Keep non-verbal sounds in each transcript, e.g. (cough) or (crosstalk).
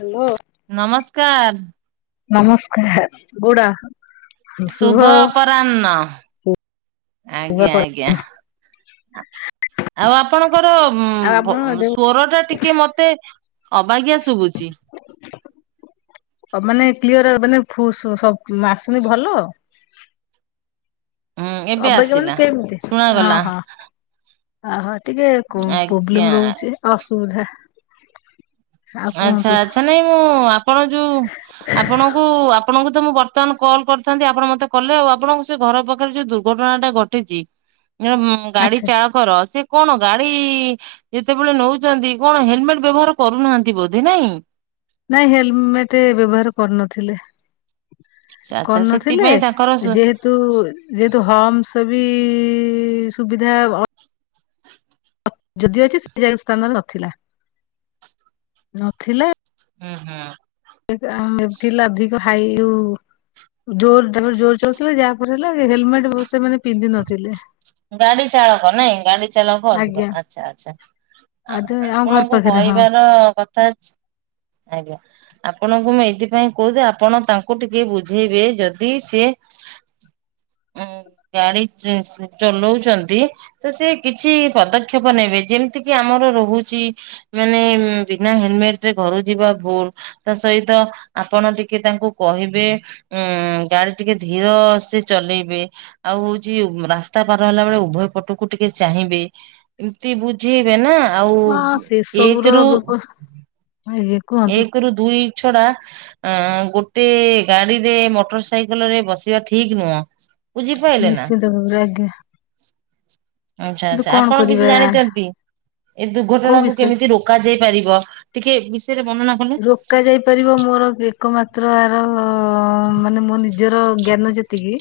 Hello. ନମସ୍କାର। ନମସ୍କାର ଗୁଡ଼ା ଶୁଭ ଅପରାହ୍ନ ଆଜ୍ଞା, ଆଉ ଆଜ୍ଞା। ଆଛା, ଆଉ ଆପଣଙ୍କର ଉଁ ଆପଣ ଯୋଉ ସ୍ଵର ଟା ଟିକେ ମତେ ଅବାଗିଆ ଶୁଭୁଚି। ମାନେ କ୍ଲିୟର ମାନେ ଫୁ ସୁ ଆସୁନି ଭଲ? ହୁଁ ଏବେ ଅବାଗିଆ ମାନେ ଆସିଲା କେମତି ହଁ ଶୁଣାଗଲା ହଁ। ଓହୋ ଟିକେ ଆଜ୍ଞା। ପ୍ରୋବ୍ଲେମ ରହୁଛି ଅସୁବିଧା। ଆଉ କୁହନ୍ତୁ ଆଛା ଆଚ୍ଛା ନାଇଁ ମୁଁ ଆପଣ ଯୋଉ ଆପଣଙ୍କୁ ଆପଣଙ୍କୁ ତ ମୁଁ ବର୍ତ୍ତମାନ କଲ୍ କରିଥାନ୍ତି ଆପଣ ମତେ କଲେ ଆଉ ଆପଣଙ୍କୁ ସେ ଘର ପାଖରେ ଯୋଉ ଦୁ ଦୁର୍ଘଟଣା ଟା ଘଟିଛି ଗାଡି ଆଚ୍ଛା। ଚା ର ସେ କଣ ଗାଡି ଯେତେବେଳେ ନୋଉଛନ୍ତି କଣ ହେଲମେଟ ବ୍ୟବହାର କରୁନାହାନ୍ତି? ବୋଧେ ନାଇଁ? ନାଇଁ ହେଲମେଟ ବ୍ୟବହାର କରୁନଥିଲେ। ଆଚ୍ଛା କରୁନଥିଲେ ସେଥିପାଇଁ ତାଙ୍କର ଯେହେତୁ ତୁ ଯେହେତୁ ହମସ ବି ସୁବିଧା ଯଦି ଅଛି ସେ ଜାଗା ସ୍ଥାନରେ ନଥିଲା ନଥିଲା ହୁଁହୁଁ। ଏମିତି ହେ ଅଧିକ ହାଇ ଉ ଜୋରଡ ଜୋର ଚାଲାଉଥିଲେ ଯାହାପରେ ହେଲା ହେଲମେଟ ସେମାନେେ ପିନ୍ଧି ନଥିଲେ। ଗାଡି ଚାଳକ ନାଇଁ ଗାଡି ଚାଳକ ଅଧିକ ଆଜ୍ଞା। ଆଚ୍ଛା ଆଚ୍ଛା। ଆଦ ଆମ ଘର ଆପଣଙ୍କୁ ପାଖରେ ହଁ କହିବାର କଥା ଅଛି ଆଜ୍ଞା। ଆପଣଙ୍କୁ ମୁଁ ଏଇଥିପାଇଁ କହୁଛିି ଆପଣ ତାଙ୍କୁ ଟିକେ ବୁଝେଇବେ ଯଦି ସିଏ ଉଁ ଗାଡ଼ି ଚୁଁ ଚଲଉଛନ୍ତି ତ ସେ କିଛି ପଦକ୍ଷେପ ନେବେ ଯେମିତି କିି ଆମର ରହୁଛି ମାନେ ଉଁ ବିନା ହେଲମେଟ ରେ ଘରୁ ଯିବା ଭୁଲ। ତା ସହିତ ଆପଣ ଟିକେ ତାଙ୍କୁ କହିବେ ଉଁ ଗାଡି ଟିକେ ଧିର ସେ ଚଲେଇବେ ଆଉ ହଉଛି ରାସ୍ ରାସ୍ତା ପାର ହେଲା ବେଳେ ଉଭୟ ପଟକୁ ଟିକେ ଚାହିଁବେ। ଏମିତି ବୁଝେଇବେ ନା ଆଉ ହଁ ସେ ସବୁର ଏକ ରୁ ବ୍ୟବସ୍ଥା ଆଜ୍ଞା। କୁହନ୍ତୁ। ଏକ ରୁ ଦୁଇ ଛଡା ଆଁ ଗୋଟେ ଗାଡିରେ ମୋଟର ସାଇକେଲ ରେ ବସିବା ଠିକ ନୁହଁ। ବୁଝିପାଇଲେ ନା। ଦରେ ଆଜ୍ଞା। ଆଚ୍ଛା କିନ୍ତୁ ଆଚ୍ଛା କଣ ଆପଣ କରିବା କିଛି ଜାଣିଛନ୍ତି। ଏ କୋଉ ଦୁର୍ଘଟଣା କୁ ବିଷୟରେ କେମିତି ରୋକା ଯାଇ ପାରିବ ଟିକେ ବିଷୟରେ ବର୍ଣ୍ଣନା କଲେ। ରୋକା ଯାଇପାରିବ ମୋର ଏକମାତ୍ର ଆର ଅ ମାନେ ମୋର୍ ନିଜ୍ ନିଜର ଜ୍ଞାନ ଯେତିକି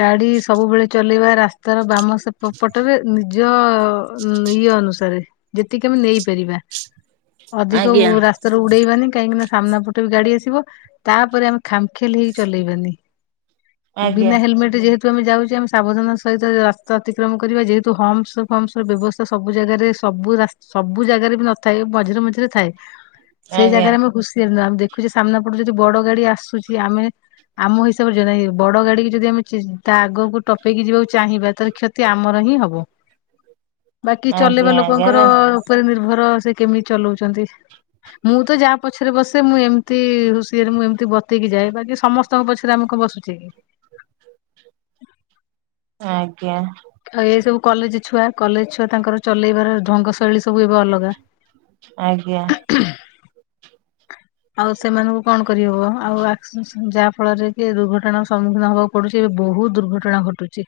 ଗାଡି ସବୁବେଳେ ଚଲେଇବା ରାସ୍ତାର ବାମ ସେପ ପଟରେ ନିଜ ଉ ଇଏ ଅନୁସାରେ ଯେତିକି ଆମେ ନେଇପାରିବା ଅଧିକ ଓ ଆଜ୍ଞା। ରାସ୍ତ୍ ଉଡେଇବାନି କାହିଁକି ନା ସାମ୍ନା ପଟେ ବି ଗାଡି ଆସିବ। ତାପରେ ଆମେ ଖାମଖିଆଲି ହେଇ ଚଲେଇବାନି ଆଜ୍ଞା ବିନା ହେଲମେଟ ଯେହେତୁ ଯେହେତୁ ଆମେ ଯାଉଛେ ଆମେ ସାବଧାନ ସହିତ ରାସ୍ତା ଅତିକ୍ରମ କରିବା ଯେହେତୁ ହମସ୍ ବ୍ୟବସ୍ ର ବ୍ୟବସ୍ତ୍ ତ ସବୁ ଜାଗାରେ ସବୁ ରାସ୍ତ୍ ସବୁ ଜାଗାରେ ବି ନଥାଏ ମଝିରେ ମଝିରେ ଥାଏ। ସେଇ ଆଜ୍ଞା ଜାଗାରେ ଆମେ ଖୁସି ହେନୁ ଆମେ ଦେଖୁଛେ ସାମ୍ନା ପଟୁ ଯଦି ବଡ ଗାଡି ଆସୁଛି ଆମେ ଆମ ହିସାବରେ (unintelligible) ବଡ ଗାଡି କି ଯଦି ଆମେ ତା ଆଗକୁ ଟପେଇକି ଯିବାକୁ ଚାହିଁବା ତାହେଲେ କ୍ଷତ୍ କ୍ଷତି ଆମର ହିଁ ହବ ବାକି ଆଜ୍ଞା ଚଲେଇବା ଆଜ୍ଞା ନା ଲୋକଙ୍କର ଉପରେ ନିର୍ଭର ସେ କେମିତି ଚଲଉଛନ୍ତି। ମୁଁ ତ ଯାହା ପଛରେ ବସେ ମୁଁ ଏମିତି ହୁସିଆରେ ମୁଁ ଏମିତି ବତେଇକି ଯାଏ ବାକି ସମସ୍ତେ ସମସ୍ତ ଙ୍କ ପଛରେ ଆମେ କଣ୍ ବସୁଛେ। ଆଜ୍ଞା। ଆଉ ଏ ସବୁ କଲେଜ ଛୁଆ କଲେଜ ଛୁଆ ତାଙ୍କର ଚଲେଇବାର ଢଙ୍ଗ ଶୈଳୀ ସବୁ ଏବେ ଅଲଗା। ଆଜ୍ଞା। ଆଉ ସେମାନଙ୍କୁ କଣ କରିହବ ଆଉ ଆ କ୍ସ ଯାହଫଳରେ କି ଦୁର୍ଘଟଣାର ସମ୍ମୁଖୀନ ହବାକୁ ପଡୁଛି ଏବେ ବହୁତ ଦୁର୍ଘଟଣା ଘଟୁଛି।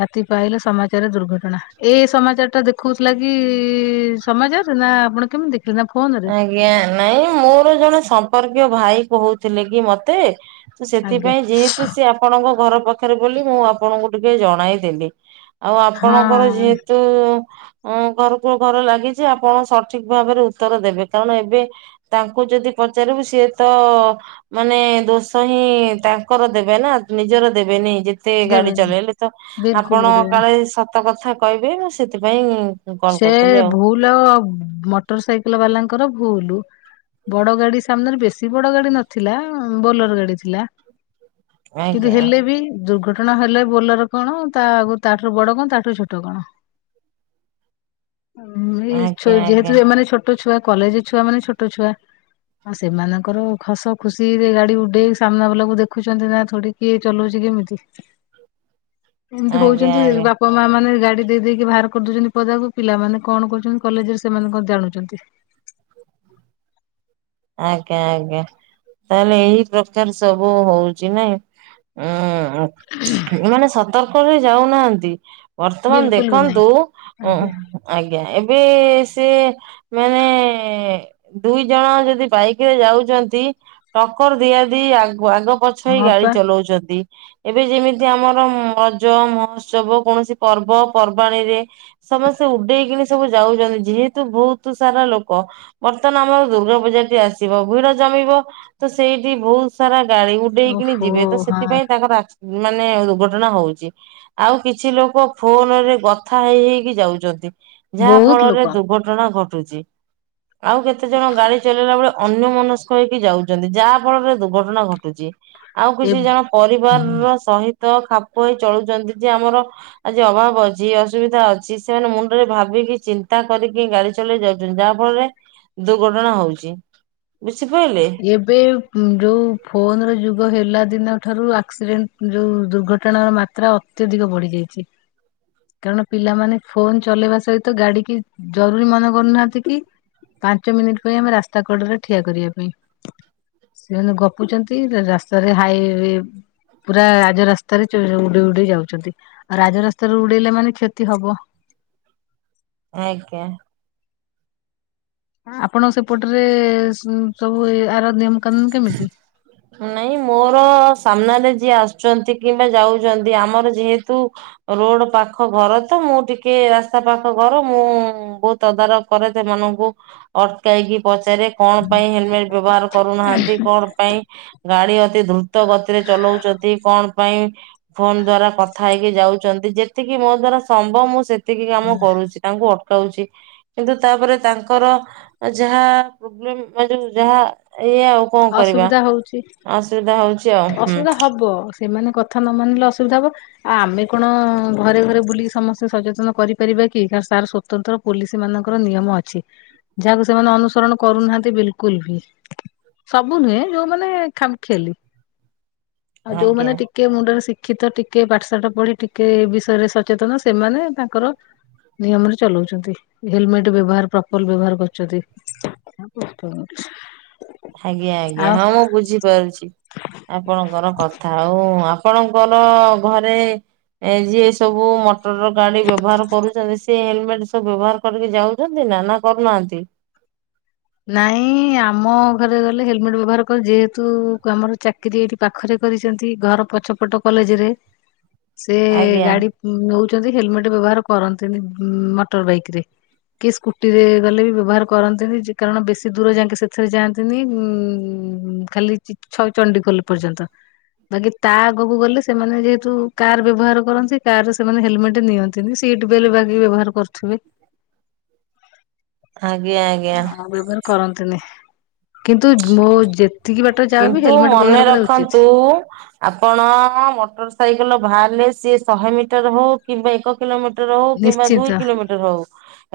ରାତି ପାହିଲେ ସମାଚାର ଦୁର୍ଘଟଣା ଏ ସମାଚାର ଟା ଦେଖଉଥିଲା କି ସମାଜଚାର ରେ ନା ଆପଣ କେମିତି ଦେଖିଲେ ନା ଫୋନ ରେ। ଆଜ୍ଞା ନାଇଁ ମୋର ଜଣେ ସମ୍ପର୍କୀୟ ଭାଇ କହୁଥିଲେ କି ମତେ ତ ଆଜ୍ଞା ସେଥିପାଇଁ ଯେହେତୁ ସିଏ ଆପଣଙ୍କ ଘର ପାଖରେ ବୋଲି ମୁଁ ଆପଣଙ୍କୁ ଟିକେ ଜଣାଇଦେଲି। ଆଉ ଆପଣଙ୍କର ହଁ ଯେହେତୁ ଘରକୁ ଘର ଲାଗିଛି ଆପଣ ସଠିକ୍ ଭାବରେ ଉତ୍ତର ଦେବେ କାରଣ ଏବେ ତାଙ୍କୁ ଯଦି ପଚାରିବୁ ସିଏ ତ ମାନେ ଦୋଷ ହିଁ ତାଙ୍କର ଦେବେ ନା ନିଜର ଦେବେନି ଯେ ମତେ ଗାଡି ଦେବେନି ଚଲେଇଲେ ତ ବିଲକୁଲ ବି ଆପଣ ଦେବେନି। କାଳେ ସତ କଥା କହିବେ ସେଥିପାଇଁ କଲ୍ ସେ କରିଥିଲି ଆଉ। ଭୁଲ୍ ମୋଟର ସାଇକେଲ୍ ବାଲାଙ୍କର ଭୁଲ୍। ବଡ ଗାଡି ସାମ୍ନାରେ ବେଶୀ ବଡ ଗାଡି ନଥିଲା ବୋଲର ଗାଡି ଥିଲା। କିନ୍ତୁ ଆଜ୍ଞା ହେଲେ ବି ଦୁର୍ଘଟ କଟଣ ହେଲେ ବୋଲର କଣ ତା ଆଗ ତାଠୁ ବଡ କଣ ତାଠାରୁୁ ଛୋଟ କଣ। ଏଇ ଆଜ୍ଞା ଆଜ୍ଞା। ଯେହେତୁ ଏମାନେ ଛୋଟ ଛୁଆ କଲେଜ ଛୁଆ ମାନେ ଛୋଟ ଛୁଆ। ଆଉ ସେମାନଙ୍କର ଖସ ଖୁସି ରେ ଗାଡି ଉଡେଇ ସାମ୍ନା ବାଲାକୁ ଦେଖୁଛନ୍ତି ନା ଥୋଡି କିଏ ଚଲଉଚି କେମିତି। ଏମିତି ଆଜ୍ଞା ହଉଛନ୍ତି ଆଜ୍ଞା ବାପା ମା ମାନେ ଗାଡି ଦେଇଦେଇକି ବାହାର କରିଦଉଛନ୍ତି। ପଦାକୁ ପିଲାମାନେ କଣ କରୁଛନ୍ତି କଲେଜରେ ସେମାନେ କଣ ଜାଣୁଛନ୍ତି। ଆଜ୍ଞା ଆଜ୍ଞା। ତାହେଲେ ଏଇ ପ୍ରକାର ସବୁ ହଉଚି ନାଇଁ ଉଁ। ଏମାନେ ସତର୍କରେ ଯାଉନାହାନ୍ତି। ବର୍ତ୍ତମାନ ବିଲକୁଲ ବି ନାହିଁ ଦେଖନ୍ତୁ ଆଜ୍ଞା ଆଜ୍ଞା ଏବେ ସେ ମାନେ ଦୁଇ ଜଣ ଯଦି ବାଇକ୍‌ ରେ ଯାଉଛନ୍ତି ଟକର ଦିଆଦ ଆଗ ପଛ ହେଇ ହଁ ଗାଡି ପା ଚଲଉଛନ୍ତି। ଏବେ ଯେମିତି ଆମର ରଜ ମହୋତ୍ସବ କୌଣସି ପର୍ବ ପର୍ବାଣିରେ ସମସ୍ତେ ଉଡେଇକିନି ସବୁ ଯାଉଛନ୍ତି ଯେହେତୁ ବହୁତ ସାରା ଲୋକ। ବର୍ତ୍ତମାନ ଆମର ଦୁର୍ଗା ପୂଜାଟି ଆସିବ ଭିଡ ଜମିବ ତ ସେଇଠି ବହୁତ ସାରା ଗାଡି ଉଡେଇକିନି ଓହୋ ଯିବେ ତ ହଁ ସେଥିପାଇଁ ତାଙ୍କର ମାନେ ଦୁର୍ଘଟଣା ହଉଛି। ଆଉ କିଛି ଲୋକ ଫୋନ୍ ରେ କଥା ହେଇ ହେଇକି ଯାଉଛନ୍ତି। ଯାହା ବହୁତ ଫଳରେ ଲୋକ ଦୁର୍ଘଟଣା ଘଟୁଛି ଆଉ କେତେ ଜଣ ଗାଡି ଚଲି ଚଳେଇଲା ବେଳେ ଅନ୍ୟ ମନସ୍କ ହେଇକି ଯାଉଛନ୍ତି ଯାହା ଫଳରେ ଦୁର୍ଘଟଣା ଘଟୁଛି। ଆଉ ଏ କିଛି ଜଣ ପରିବାର ର ସହିତ ଖାପ ହେଇ ଚଳୁଛନ୍ତି ଯେ ଆମର ଆଜି ଅଭାବ ଅଛି ଅସୁବିଧା ଅଛି ସେମାନେ ମୁଣ୍ଡରେ ଭାବିକି ଚିନ୍ତା କରିକି ଗାଡି ଚଲେଇ ଯାଉଛନ୍ତି ଯାହା ଫଳରେ ଦୁର୍ଘଟଣା ହଉଛି ବୁଝିପାଇଲେ। ଏବେ ଯୋଉ ଫୋନର ଯୁଗ ହେଲା ଦିନଠାରୁ ଆକ୍ସିଡେଣ୍ଟ ଯୋଉ ଦୁର୍ଘଟଣାର ମା ଯାତ୍ରା ଅତ୍ୟଧିକ ବଢିଯାଇଚି। କାରଣ ପିଲାମାନେ ଫୋନ୍ ଚଲେଇବା ସହିତ ଗାଡି କି ଜରୁରୀ ମନେ କରୁନାହାନ୍ତି କି। ପାଞ୍ଚ ମିନିଟ୍ ପାଇଁ ଆମେ ରାସ୍ତା କଡରେ ଠିଆ କରିବା ପାଇଁ। ସେମାନେ ଗପୁଛନ୍ତି ରାସ୍ତାରେ ହାଇ ପୁରା ରାଜରାସ୍ତାରେ ଉଡେଇ ଉଡେଇ ଯାଉଛନ୍ତି ଆଉ ରାଜରାସ୍ତାରେ ଉଡେଇଲେ ମାନେ କ୍ଷତି ହବ। ଆଜ୍ଞା। ଆପଣ ସେପଟରେ ସବୁ ଆର ନିୟମ କାନୁନ୍ କେମିତି? ନାଇଁ ମୋର ସାମ୍ନାରେ ଯିଏ ଆସୁଛନ୍ତି କିମ୍ବା ଯାଉଛନ୍ତି ଆମର ଯେହେତୁ ରୋଡ ପାଖ ଘର ତ ମୁଁ ଟିକେ ରାସ୍ତା ପାଖ ଘର ମୁଁ ବୋହୁତ ତଦାରଖ କରେ ସେମାନଙ୍କୁ ଅଟକାଇକି ପଚାରେ। କଣ ପାଇଁ ହେଲମେଟ୍ ବ୍ୟବହାର କରୁନାହାନ୍ତି କଣ ପାଇଁ। ଗାଡି ଅତି ଦ୍ରୁତ ଗତିରେ ଚଲାଉଛନ୍ତି କଣ ପାଇଁ। ଫୋନ ଦ୍ଵାରା କଥା ହେଇକି ଯାଉଛନ୍ତି ଯେତିକି ମୋ ଦ୍ଵାରା ସମ୍ଭବ ମୁଁ ସେତିକି କାମ କରୁଛି। ତାଙ୍କୁ ଅଟକାଉଛି। କିନ୍ତୁ ତାପରେ ତାଙ୍କର ଯାହା ପ୍ରୋବ୍ଲେମେ ଯଉ ଯାହା ଇ କଅଁ କରିବା ଅସୁବିଧା ହଉଛି ଅସୁବିଧା ହଉଛି ଆଉ ହୁଁ ଅସୁବିଧା ହବ ସେମାନେ କଥା ନ ମାନିଲେ ଅସୁବିଧା ହବ ଆ ଆମେ କଣ ଘରେ ଘରେ ବୁଲିକି ସମସ୍ତେ ସଚେତନ କରିପାରିବା କି ତାର ସ୍ଵନ୍ତ ତ୍ର ପୋଲିସ ମାନଙ୍କର ନିୟମ ଅଛି। ଯାହାକୁ ସେମାନେ ଅନୁସରଣ କରୁନାହାନ୍ତି ବିଲକୁଲ ବି। ସବୁ ନୁହେ ଯୋଉମାନେ ଖାମ୍‌ ଖିଆଲି। ଆଉ ଆଜ୍ଞା ଯୋଉମାନୋନ ଟିକ୍ ଟିକେ ମୁଣ୍ଡରେ ଶିକ୍ଷିତ ଟିକେ ପାଠଶାଠ ପଢି ଟିକେ ଏ ବିଷୟରେ ସଚେତନ ସେମାନେ ତାଙ୍କର ନିୟମରେ ଚଲଉଛନ୍ତି ହେଲମେଟ ବ୍ୟବହାର ପ୍ରପର ବ୍ୟବହାର କରୁଛନ୍ତି। ବ (unintelligible) ଆଜ୍ଞା ଆଜ୍ଞା ହଁ ମୁଁ ବୁଝିପାରୁଛି। ଆପଣଙ୍କର କଥା ଆଉ ଆପଣଙ୍କର ଘରେ ଯିଏ ସବୁ ମ ମଟର ଗାଡି ବ୍ୟବହାର କରୁଚନ୍ତି ସେ ହେଲମେଟ ସବୁ ବ୍ୟବହାର କରିକି ଯାଉଛନ୍ତି ନା ନା କରୁନାହାନ୍ତି? ନାଇଁ ଆମ ଘରେ ଗଲେ ହେଲମେଟ ବ୍ୟବହାର କର ଯେହେତୁ ଆମର ଚା ଚାକିରରି ଏଇଠି ପାଖରେ କରିଛନ୍ତି ଘର ପଛପଟ କଲେଜରେ ସେ ଆଜ୍ଞା ଗାଡି ନେଉଛନ୍ତି ହେଲମେଟ ବ୍ୟବହାର କରନ୍ତିନି ମୋଟର ବାଇକରେ। କିଏ ସ୍କୁଟି ରେ ଗଲେ ବି ବ୍ୟବହାର କରନ୍ତିନି ଯି କାରଣ ବେଶୀ ଦୂର ଯାଇକି ସେଥିରେ ଯାଆନ୍ତିନି ଉ ଖାଲିଛ ଚଣ୍ଡିଖୋଲ ପର୍ଯ୍ୟନ୍ତ। ବାକି ତା ଆଗକୁ ଗଲେ ସେମାନେ ଯେହେତୁ କାର ବ୍ୟବହାର କରନ୍ତି କାର ରେ ସେମାନେ ହେଲମେଟ ନିଅ ସିଟ ବେଲ ବାନ୍ଧି ବ୍ୟବହାର କରୁଥିବେ। ଆଜ୍ଞା ଆଜ୍ଞା। ହଁ ବ୍ୟବାର କରନ୍ତିନି। କିନ୍ତୁ ମୋ ଯେତିକି ବାଟ ଯାହାବ ହେଲମେଟ ବ୍ୟବହାର କରିବା ଉଚିତ୍। ବୋଉ ଆପଣ ମୋଟର ସାଇକେଲ ବାହାରିଲେ ସିଏ ଶହେ ମିଟର ହଉ। କିମ୍ବା ଏକ କିଲୋମିଟର ହଉ କିମ୍ବା ନିଶ୍ଚିନ୍ତ ଦୁଇ କିଲୋମିଟର ହଉ।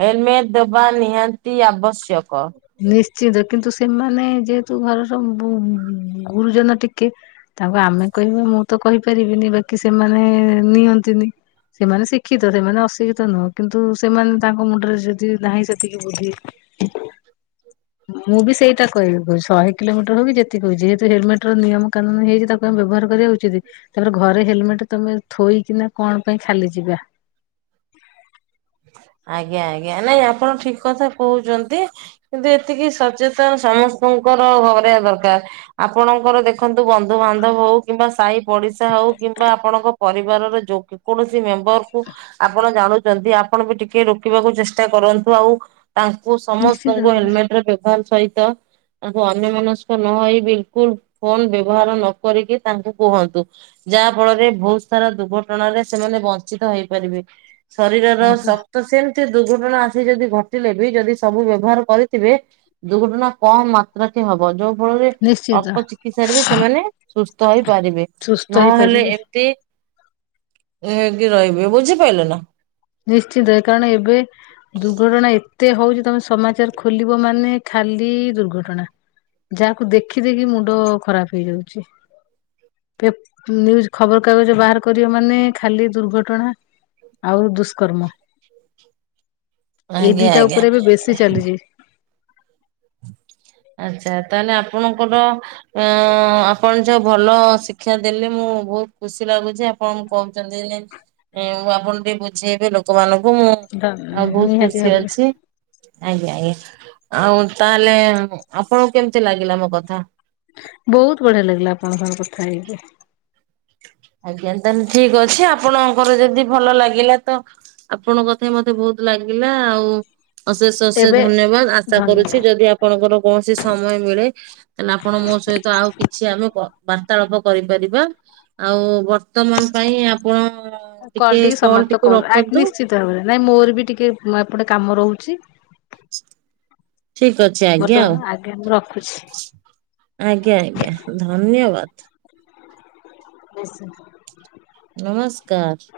ହେଲମେଟ ଦେବା ନିହାତି ଆବଶ୍ୟକ। ନିଶ୍ଚନ୍ତ କିନ୍ତୁ ସେମାନେ ଯେହେତୁ ଘରର ଗୁରୁଜନ ଟିକେ ତାଙ୍କୁ ଆମେ କହିବା ମୁଁ ତ କହିପାରିବିନି ବାକି ସେମାନେ ନିଅନ୍ତିନି। ସେମାନେ ଶିକ୍ଷିତ ସେମାନେ ଅଶିକ୍ଷିତ ନୁହଁ କିନ୍ତୁ ସେମାନେ ତାଙ୍କ ମୁଣ୍ଡରେ ଯଦି ନାହିଁ ସେତିକି ବୁଦ୍ଧି। ମୁଁ ବି ସେଇଟା କହିବି କହୁ ଶହେ କିଲୋମିଟର ହବି ଯେତିକ କହୁଛି ଯେହେତୁ ହେଲମେଟ ର ନିୟମ କାନୁନ ହେଇଛି ତା। କ ବ୍ୟବହାର କରିବା ଉଚିତ ତାପରେ ଘରେ ହେଲମେଟ ତମେ ଥୋଇକିନା କଣ ପାଇଁ ଖାଲି ଯିବା। ଆଜ୍ଞା ଆଜ୍ଞା ନାଇଁ ଆପଣ ଠିକ କଥା କହୁଛନ୍ତି। କିନ୍ତୁ ଏତିକି ସଚେତନ ସମସ୍ତଙ୍କର ଘର ଦରକାର ଆପଣଙ୍କର ଦେଖନ୍ତୁ ବନ୍ଧୁବାନ୍ଧବ ହଉ କିମ୍ବା ସାହି ପଡିଶା ହଉ କିମ୍ବା ଆପଣଙ୍କ ପରିବାରର ଯ କୌଣସି ମେମ୍ବର କୁ ଆପଣ ଜାଣୁଚନ୍ତି। ଆପଣ ବି ଟିକେ ରୋକିବାକୁ ଚେଷ୍ଟା କରନ୍ତୁ ଆଉ ତାଙ୍କୁ ନିଶ୍ଚିତ ସମସ୍ତଙ୍କୁ ଭାବରେ ହେଲମେଟ ର ବ୍ୟବହାର ସହିତ ତାଙ୍କୁ ଅନ୍ୟ ମନସ୍କ ନହଇ ବିଲକୁଲ ଫୋନ ବ୍ୟବହାର ନ କରିକି ତାଙ୍କୁ କୁହନ୍ତୁ। ଯାହା ଫଳରେ ବହୁତ ସାରା ଦୁର୍ଘଟଣାରେ ସେମାନେ ବଞ୍ଚିତ ହେଇପାରିବେ ଶରୀରର ଆଗୁଆ ତ ସେମିତି ଦୁର୍ଘଟଣା ଆସି ଯଦି ଘଟିଲେ ବି ଯଦି ସବୁ ବ୍ୟବହାର କରିଥିବେ ଦୁର୍ଘଟଣା କମ ମାତ୍ରାକ ହବ ଯୋଉ ଫଳରେ ନିଶ୍ଚିତ ଅଳ୍ପ ଚିକିତ୍ସା ରେ ବି ସେମାନେ ସୁସ୍ଥ ହେଇପାରିବେ ସୁସ୍ଥ ନହେଲେ ହେଇପାରିବେ ଏମିତି ହେଇକି ରହିବେ ବୁଝିପାଇଲ ନା? ନିଶ୍ଚିନ୍ତ କାରଣ ଏବେ ଦୁର୍ଘଟଣା ଏ ଏତେ ହଉଛି ତମେ ସମାଚାର ଖୋଲିବ ମାନେ ଖାଲି ଦୁର୍ଘଟଣା। ଯାହାକୁ ଦେଖି ଦେଖି ମୁଣ୍ଡ ଖରାପ ହେଇଯାଉଛି। ପେ ନିୟୁଜୁ ଖବର କାଗଜ ବାହାର କରିବ ମାନେ ଖାଲି ଦୁର୍ଘଟଣା। ଆଉ ଦୁଷ୍କର୍ମ ଏଇ ଆଜ୍ଞା ଦିଟା ଆଜ୍ଞା। ଉପରେ ଏବେ ବେଶୀ ଚାଲିଛି। ଆଚ୍ଛା ତାହେଲେ ଆପଣଙ୍କର। ଅ ଆପଣ ଯୋଉ ଭଲ ଶିକ୍ଷା ଦେଲେ ମୁଁ ବହୁତ ଖୁସି ଲାଗୁଛି। ଆପ୍ କଣ କହୁଛନ୍ତି ଯେ ମୁଁ ଆପଣ ଟିକେ ବୁଝେଇବି ଲୋକମାନଙ୍କୁ ମୁଁ ଆଉ ବହୁତ ନିହାତି ଖୁସି ଭାବରେ। ଅଛି। ଆଜ୍ଞା ଆଜ୍ଞା ଆଉ ତାହେଲେ ଆପଣଙ୍କୁ କେମତି ଲାଗିଲା ମୋ କଥା? ବହୁତ ବଢିଆ ଲାଗିଲା ଆପଣଙ୍କ ସହ କଥା ହେଇକି। ଆଜ୍ଞା ତାହେଲେ ଠିକ ଅଛି ଆପଣଙ୍କର ଯଦି ଭଲ ଲାଗିଲା ତ ଆପଣଙ୍କ କଥା ହ ମତେ ବହୁତ ଲାଗିଲା ଆଉ ଅଶେଷ ଅଶେଷ ଏବେ ଧନ୍ୟବାଦ ଆଶା ଧନ୍ୟବାଦ। କରୁଛି ଯଦି ଆପଣଙ୍କର କୌଣସି ସମୟ ମିଳେ ତାଲେ ଆପଣ ମୋ ସହିତ ଆଉ କିଛି ଆମେ ବାର୍ତାଳାପ କରିପାରିବା। ଆଉ ବର୍ତ୍ତମାନ ପାଇଁ ଆପଣ ଟିକେ କଲଟିକୁ ରଖନ୍ତୁ। ତା ପରେ ନାଇଁ ମୋର ବି ଟିକେ ଏପଟେ କାମ ରହୁଛି। ଠିକ୍ ଅ ଚି ଆଜ୍ଞା ବର୍ତ୍ତମାନ ଆଉ ଆଜ୍ଞା ମୁଁ ରଖୁଛି। ଆଜ୍ଞା ଆଜ୍ଞା ଧନ୍ୟବାଦ। ବେଶ୍। ନମସ୍କାର।